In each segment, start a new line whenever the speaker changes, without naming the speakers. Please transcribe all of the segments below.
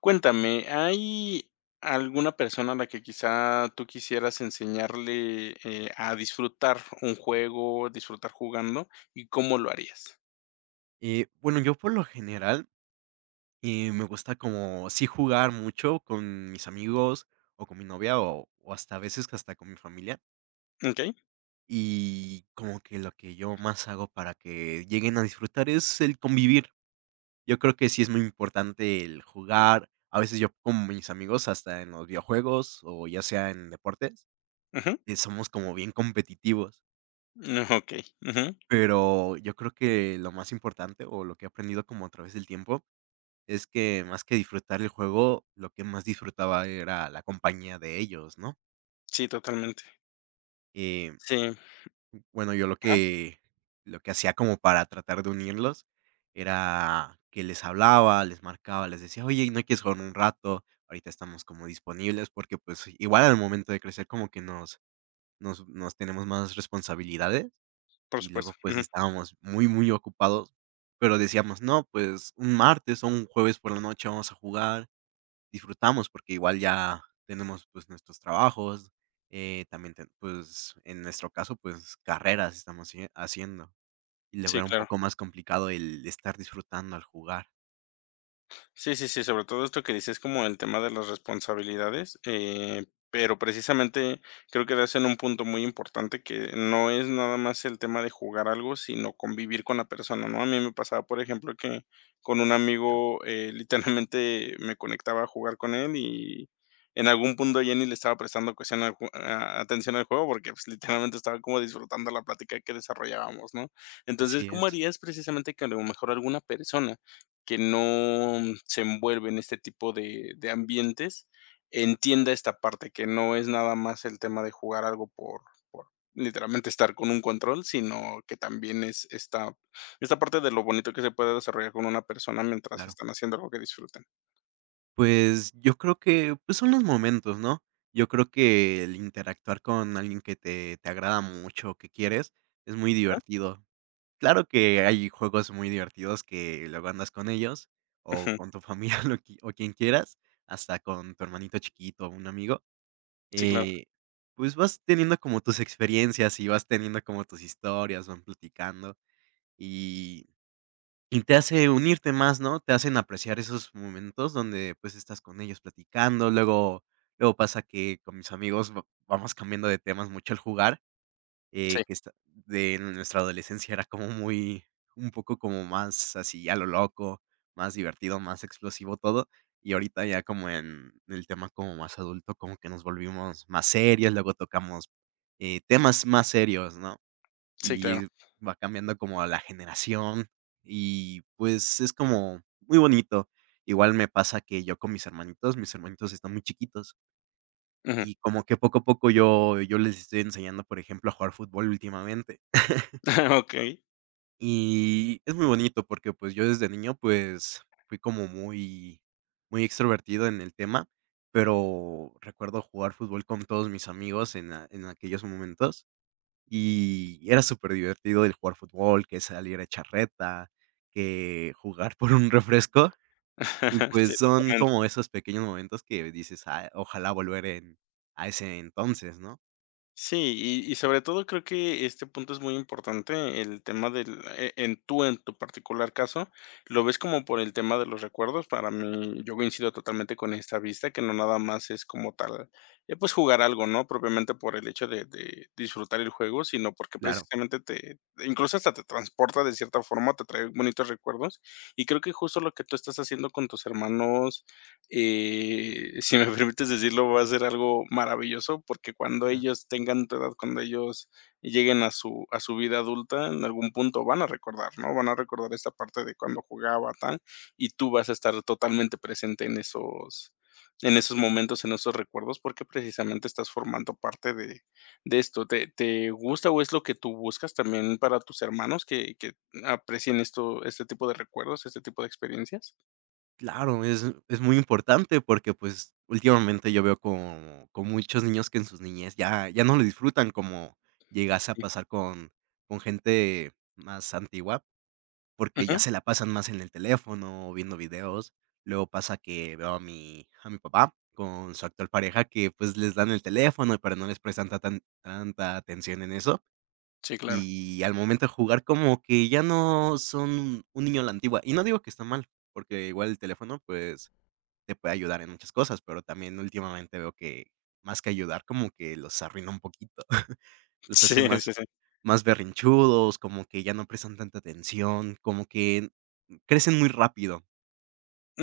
Cuéntame, ¿hay alguna persona a la que quizá tú quisieras enseñarle, a disfrutar un juego, disfrutar jugando, y cómo lo harías?
Bueno, yo por lo general, me gusta como sí jugar mucho con mis amigos o con mi novia o hasta a veces que hasta con mi familia.
Okey,
Y como que lo que yo más hago para que lleguen a disfrutar es el convivir. Yo creo que sí es muy importante el jugar. A veces yo con mis amigos, hasta en los videojuegos o ya sea en deportes,
ujú,
somos como bien competitivos.
okey, ujú,
Pero yo creo que lo más importante o lo que he aprendido como a través del tiempo es que más que disfrutar el juego, lo que más disfrutaba era la compañía de ellos, ¿no?
sí, totalmente.
Eh,
Sí,
bueno, yo lo
ajá,
que lo que hacía como para tratar de unirlos era que les hablaba, les marcaba, les decía: "Oye, ¿no quieres jugar un rato? Ahorita estamos como disponibles", porque, pues, igual al momento de crecer como que nos tenemos más responsabilidades
por
y
supuesto,
luego, pues,
ujú,
estábamos muy, muy ocupados, pero decíamos: "No, pues, un martes o un jueves por la noche vamos a jugar". Disfrutamos, porque igual ya tenemos, pues, nuestros trabajos, también ten pues, en nuestro caso, pues, carreras estamos sie haciendo, y luego
sí,
era un
claro.
poco más complicado el estar disfrutando al jugar.
Sí, sí, sí, sobre todo esto que dices como el tema de las responsabilidades, pero precisamente creo que das en un punto muy importante que no es nada más el tema de jugar algo, sino convivir con la persona, ¿no? A mí me pasaba, por ejemplo, que con un
Ya.
amigo, literalmente me conectaba a jugar con él y en algún punto ya ni le estaba prestando cuestión atención al juego porque pues, literalmente estaba como disfrutando la plática que desarrollábamos, ¿no? Entonces,
Así
¿cómo
es,
harías precisamente que a lo mejor alguna persona que no se envuelve en este tipo de ambientes, entienda esta parte, que no es nada más el tema de jugar algo por literalmente estar con un control, sino que también es esta parte de lo bonito que se puede desarrollar con una persona mientras
claro.
están haciendo algo que disfruten.
Pues, yo creo que, pues, son los momentos, ¿no? Yo creo que el interactuar con alguien que te agrada mucho, que quieres, es muy divertido. Claro que hay juegos muy divertidos que luego andas con ellos, o
Ujú.
con tu familia, lo quien quieras, hasta con tu hermanito chiquito o un amigo,
Sí, claro.
eh, pues, vas teniendo como tus experiencias y vas teniendo como tus historias, van platicando, y y te hace unirte más, ¿no? Te hacen apreciar esos momentos donde, pues, estás con ellos platicando, luego pasa que con mis amigos va vamos cambiando de temas mucho al jugar,
Sí,
que esta de nuestra adolescencia era como muy un poco como más así a lo loco, más divertido, más explosivo todo, y ahorita ya como en el tema como más adulto, como que nos volvimos más serios, luego tocamos, temas más serios, ¿no?
sí, claro.
Y va cambiando como la generación y, pues, es como muy bonito. Igual me pasa que yo con mis hermanitos están muy chiquitos,
Ujú.
y como que poco a poco yo les estoy enseñando, por ejemplo, a jugar fútbol últimamente.
Okey.
Y es muy bonito porque, pues, yo desde niño, pues, fui como muy muy extrovertido en el tema, pero recuerdo jugar fútbol con todos mis amigos en aquellos momentos, y era súper divertido el jugar fútbol, que salir a echar reta, que jugar por un refresco, y pues
Sí,
son
totalmente.
como esos pequeños momentos que dices: "Ah, ojalá volver en a ese entonces", ¿no?
Sí, y sobre todo creo que este punto es muy importante, el tema del e en tú, en tu particular caso, lo ves como por el tema de los recuerdos. Para mí, yo coincido totalmente con esta vista, que no nada más es como tal, pues, jugar algo, ¿no? Propiamente por el hecho de disfrutar el juego, sino porque
Claro.
precisamente te incluso hasta te transporta de cierta forma, te trae bonitos recuerdos. Y creo que justo lo que tú estás haciendo con tus hermanos, si me permites decirlo, va a ser algo maravilloso, porque cuando ellos tengan tu edad, cuando ellos lleguen a su vida adulta, en algún punto van a recordar, ¿no? Van a recordar esta parte de cuando jugaba, tal, y tú vas a estar totalmente presente en esos momentos, en esos recuerdos, porque precisamente estás formando parte de esto. ¿Te gusta o es lo que tú buscas también para tus hermanos que aprecien esto este tipo de recuerdos, este tipo de experiencias?
Claro, es muy importante porque, pues, últimamente yo veo con muchos niños que en sus niñez ya no lo disfrutan como llegase a
Sí.
pasar con gente más antigua, porque ya
Ujú.
se la pasan más en el teléfono, viendo videos. Luego pasa que veo a mi papá con su actual pareja que, pues, les dan el teléfono, pero no les prestan ta tan tanta atención en eso,
Sí, claro.
y al momento de jugar como que ya no son un niño a la antigua. Y no digo que está mal, porque igual el teléfono, pues te puede ayudar en muchas cosas, pero también últimamente veo que más que ayudar, como que los arruina un poquito. Los hace
Sí, sí,
más
sí.
más berrinchudos, como que ya no prestan tanta atención, como que crecen muy rápido.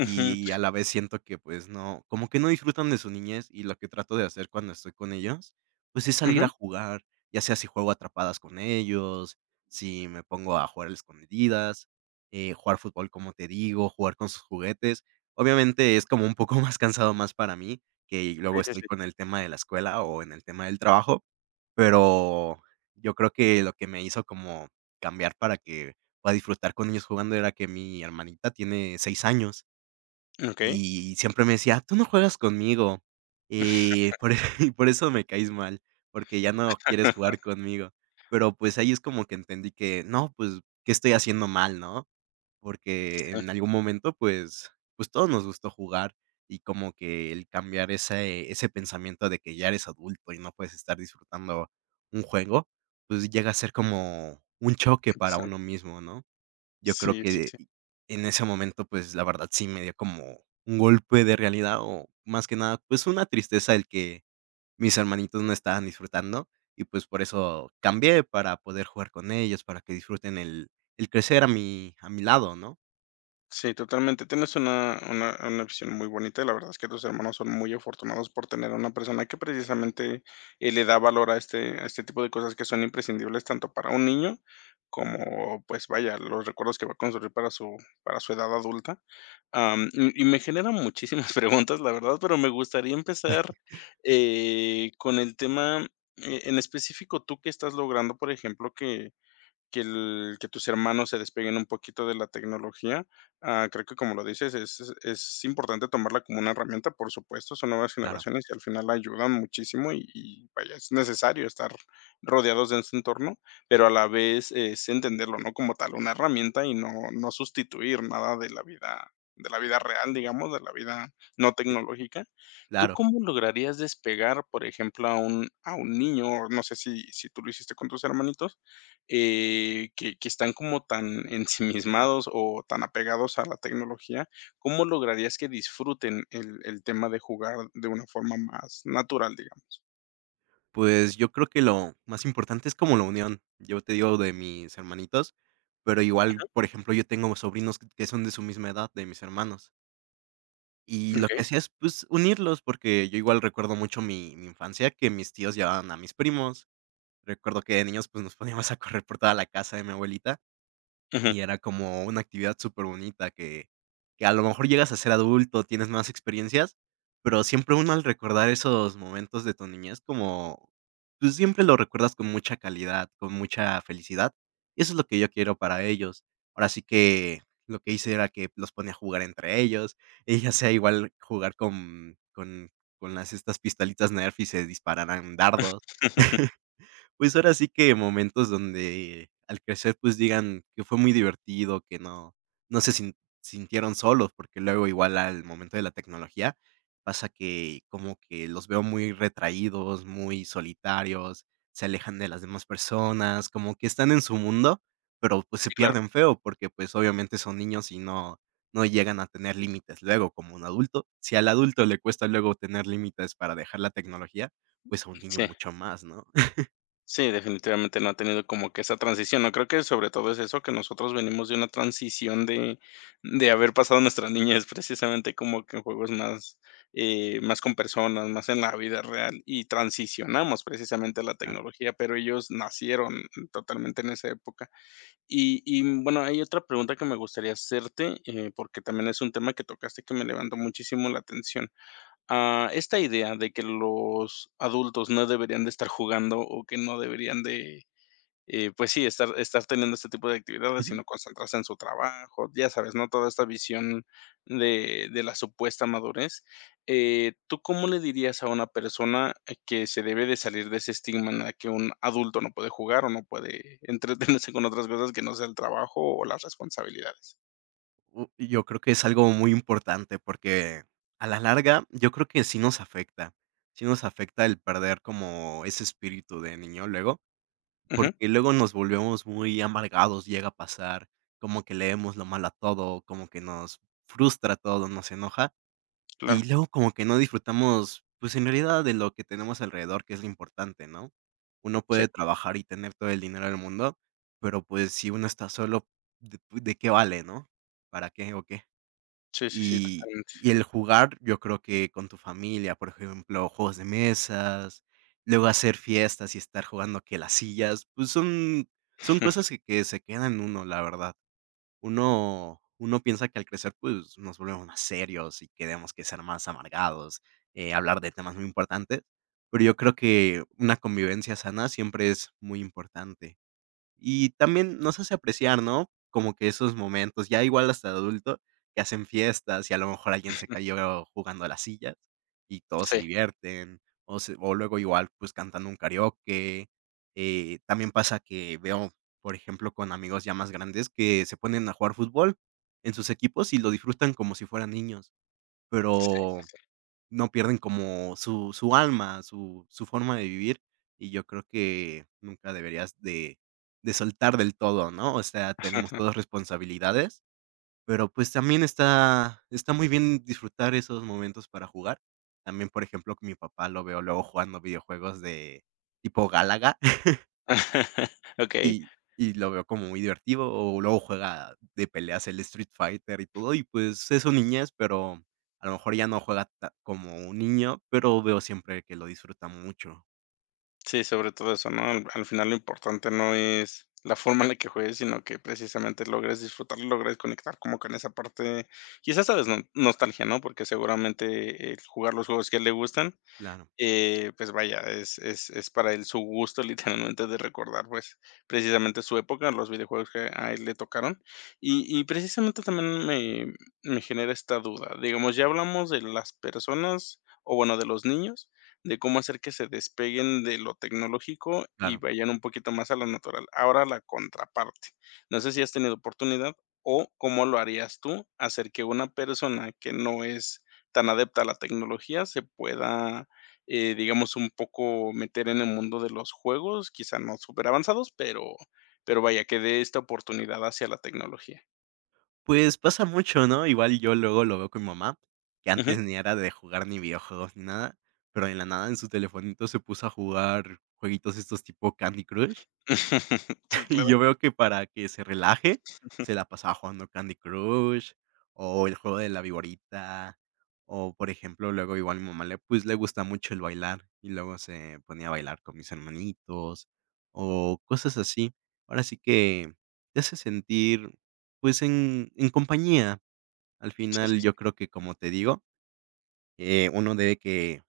Y y a la vez siento que, pues, no, como que no disfrutan de su niñez, y lo que trato de hacer cuando estoy con ellos, pues, es salir
ujú.
a jugar, ya sea si juego atrapadas con ellos, si me pongo a jugar al escondidas, jugar fútbol, como te digo, jugar con sus juguetes. Obviamente, es como un poco más cansado, más para mí, que
Sí,
luego
sí,
estoy
sí.
con el tema de la escuela o en el tema del trabajo, pero yo creo que lo que me hizo como cambiar para que pueda disfrutar con ellos jugando era que mi hermanita tiene 6 años.
Okey.
Y siempre me decía: "Tú no juegas conmigo, y por e y por eso me caes mal, porque ya no quieres jugar conmigo". Pero, pues, ahí es como que entendí que no, pues, ¿qué estoy haciendo mal, no? Porque en algún momento, pues, todos nos gustó jugar y como que el cambiar ese pensamiento de que ya eres adulto y no puedes estar disfrutando un juego, pues, llega a ser como un choque para uno
Exacto.
mismo, ¿no? Yo creo
Sí, sí,
que
sí.
en ese momento, pues, la verdad sí me dio como un golpe de realidad, o más que nada, pues, una tristeza el que mis hermanitos no estaban disfrutando, y pues, por eso cambié para poder jugar con ellos, para que disfruten el crecer a mi lado, ¿no?
Sí, totalmente. Tienes una visión muy bonita. Y la verdad es que tus hermanos son muy afortunados por tener a una persona que precisamente le da valor a este tipo de cosas que son imprescindibles tanto para un niño como, pues vaya, los recuerdos que va a construir para su edad adulta. Am, y me generan muchísimas preguntas, la verdad, pero me gustaría empezar con el tema en específico, tú que estás logrando, por ejemplo, que tus hermanos se despeguen un poquito de la tecnología. Ah, creo que como lo dices, es importante tomarla como una herramienta, por supuesto, son nuevas
Claro.
generaciones y al final ayudan muchísimo y vaya, es necesario estar rodeados de ese entorno, pero a la vez es entenderlo, ¿no? Como tal, una herramienta y no sustituir nada de la vida de la vida real, digamos, de la vida no
Sí,
tecnológica. ¿Tú
claro.
cómo lograrías despegar, por ejemplo, a un niño? O no sé si si tú lo hiciste con tus hermanitos, que están como tan ensimismados o tan apegados a la tecnología, ¿cómo lograrías que disfruten el tema de jugar de una forma más natural, digamos?
Pues, yo creo que lo más importante es como la unión. Yo te digo de mis hermanitos, pero igual, por ejemplo, yo tengo sobrinos que son de su misma edad, de mis hermanos. Y
Ujú,
lo
okey.
que hacía es, pues, unirlos, porque yo igual recuerdo mucho mi infancia, que mis tíos llevaban a mis primos. Recuerdo que de niños, pues, nos poníamos a correr por toda la casa de mi abuelita,
Ujú.
y era como una actividad superbonita que a lo mejor llegas a ser adulto, tienes más experiencias, pero siempre uno al recordar esos momentos de tu niñez como tú siempre lo recuerdas con mucha calidad, con mucha felicidad, y eso es lo que yo quiero para ellos. Ahora sí que lo que hice era que los ponía a jugar entre ellos, y ya sea igual jugar con las estas pistolitas Nerf y se dispararan dardos. Pues ahora sí que momentos donde al crecer, pues digan que fue muy divertido, que no se sin sintieron solos, porque luego igual al momento de la tecnología pasa que como que los veo muy retraídos, muy solitarios, se alejan de las demás personas, como que están en su mundo, pero pues se
Sí, claro.
pierden feo, porque pues obviamente son niños y no llegan a tener límites luego como un adulto. Si al adulto le cuesta luego tener límites para dejar la tecnología, pues a un niño
Sí.
mucho más, ¿no?
Sí, definitivamente no ha tenido como que esa transición, ¿no? Creo que sobre todo es eso, que nosotros venimos de una transición de haber pasado nuestra niñez precisamente como que en juegos más, más con personas, más en la vida real, y transicionamos precisamente a la
Claro.
tecnología, pero ellos nacieron totalmente en esa época. Y, bueno, hay otra pregunta que me gustaría hacerte, porque también es un tema que tocaste que me levantó muchísimo la atención a esta idea de que los adultos no deberían de estar jugando o que no deberían de, pues sí, estar teniendo este tipo de actividades,
Ujú.
sino concentrarse en su trabajo, ya sabes, ¿no? Toda esta visión de la supuesta madurez. ¿Tú cómo le dirías a una persona que se debe de salir de ese estigma en la que un adulto no puede jugar o no puede entretenerse con otras cosas que no sea el trabajo o las responsabilidades?
Y yo creo que es algo muy importante porque a la larga yo creo que sí nos afecta el perder como ese espíritu de niño luego,
Ujú,
porque luego nos volvemos muy amargados, llega a pasar, como que leemos lo malo a todo, como que nos frustra todo, nos enoja. Y
claro.
luego como que no disfrutamos, pues, en realidad de lo que tenemos alrededor, que es lo importante, ¿no? Uno
Sí.
puede trabajar y tener todo el dinero del mundo, pero, pues, si uno está solo, ¿de pues, de qué vale, no? ¿Para qué o qué?
Sí, sí, sí,
Y
totalmente.
y el jugar, yo creo que con tu familia, por ejemplo, juegos de mesas, luego hacer fiestas y estar jugando que las sillas, pues, son cosas que se quedan en uno, la verdad. Uno piensa que al crecer, pues, nos volvemos más serios y que tenemos que ser más amargados, hablar de temas muy importantes, pero yo creo que una convivencia sana siempre es muy importante. Y también nos hace apreciar, ¿no? Como que esos momentos, ya igual hasta de adulto, que hacen fiestas y a lo mejor alguien se cayó jugando a las sillas y todos se
Sí.
divierten, o se o luego igual, pues, cantando un karaoke. También pasa que veo, por ejemplo, con amigos ya más grandes que se ponen a jugar fútbol en sus equipos y lo disfrutan como si fueran niños, pero no pierden como su alma, su forma de vivir, y yo creo que nunca deberías de soltar del todo, ¿no? O sea, tenemos todas responsabilidades, pero, pues, también está muy bien disfrutar esos momentos para jugar. También, por ejemplo, con mi papá lo veo luego jugando videojuegos de tipo Galaga,
Okey.
y y lo veo como muy divertido, o luego juega de peleas el Street Fighter y todo, y pues es su niñez, pero a lo mejor ya no juega ta como un niño, pero veo siempre que lo disfruta mucho.
Sí, sobre todo eso, ¿no? Al al final lo importante no es la forma en la que juegues, sino que precisamente logres disfrutarlo, logres conectar como con esa parte, quizás, ¿sabes? No nostalgia, ¿no? Porque seguramente el jugar los juegos que a él le gustan,
Claro,
eh, pues vaya, es para él su gusto, literalmente, de recordar, pues, precisamente su época, los videojuegos que a él le tocaron. Y precisamente también me me genera esta duda. Digamos, ya hablamos de las personas, o bueno, de los niños, de cómo hacer que se despeguen de lo tecnológico y
claro.
vayan un poquito más a lo natural. Ahora la contraparte. No sé si has tenido oportunidad, o cómo lo harías tú, hacer que una persona que no es tan adepta a la tecnología se pueda digamos, un poco meter en el mundo de los juegos, quizá no súper avanzados pero vaya, que dé esta oportunidad hacia la tecnología.
Pues pasa mucho, ¿no? Igual yo luego lo veo con mi mamá, que
Ujú.
antes ni era de jugar ni videojuegos ni nada, pero en la nada en su telefonito se puso a jugar jueguitos estos tipo Candy Crush.
Sí,
Y
claro.
yo veo que para que se relaje, se la pasaba jugando Candy Crush, o el juego de la viborita, o, por ejemplo, luego igual mi mamá le, pues, le gusta mucho el bailar, y luego se ponía a bailar con mis hermanitos, o cosas así. Ahora sí que te hace sentir, pues, en compañía. Al
Sí, sí,
final,
sí.
yo creo que, como te digo, uno debe que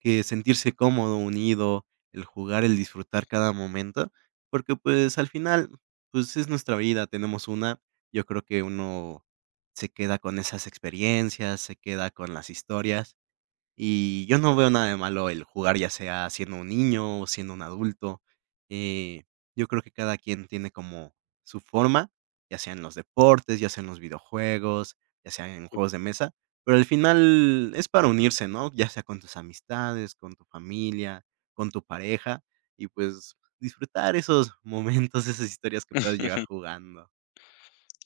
que sentirse cómodo, unido, el jugar, el disfrutar cada momento, porque, pues, al final, pues, es nuestra vida, tenemos una. Yo creo que uno se queda con esas experiencias, se queda con las historias. Y yo no veo nada de malo el jugar, ya sea siendo un niño o siendo un adulto. Eh, yo creo que cada quien tiene como su forma, ya sea en los deportes, ya sea en los videojuegos, ya sea en juegos de mesa, pero al final es para unirse, ¿no? Ya sea con tus amistades, con tu familia, con tu pareja y pues disfrutar esos momentos, esas historias que puedes llegar jugando.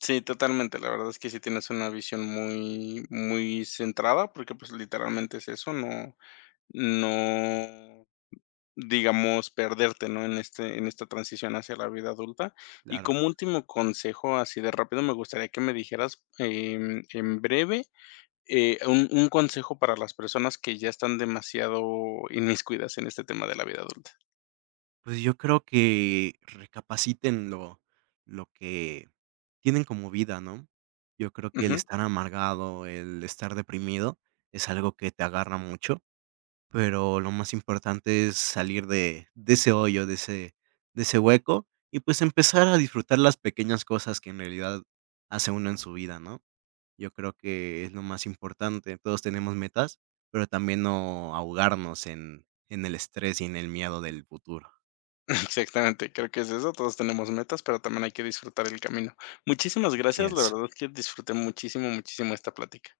Sí, totalmente. La verdad es que sí tienes una visión muy muy centrada, porque, pues, literalmente es eso, no no, digamos, perderte, ¿no?, en este en esta transición hacia la vida adulta. Y
Claro.
como último consejo, así de rápido, me gustaría que me dijeras, en breve un consejo para las personas que ya están demasiado inmiscuidas en este tema de la vida adulta.
Pues yo creo que recapaciten lo que tienen como vida, ¿no? Yo creo que el
Ujú,
estar amargado, el estar deprimido es algo que te agarra mucho, pero lo más importante es salir de ese hoyo, de ese hueco y, pues, empezar a disfrutar las pequeñas cosas que en realidad hace uno en su vida, ¿no? Yo creo que es lo más importante. Todos tenemos metas, pero también no ahogarnos en el estrés y en el miedo del futuro.
exactamente, creo que es eso, todos tenemos metas, pero también hay que disfrutar el camino. Muchísimas
Así
gracias, la
es.
verdad es que disfruté muchísimo, muchísimo esta plática.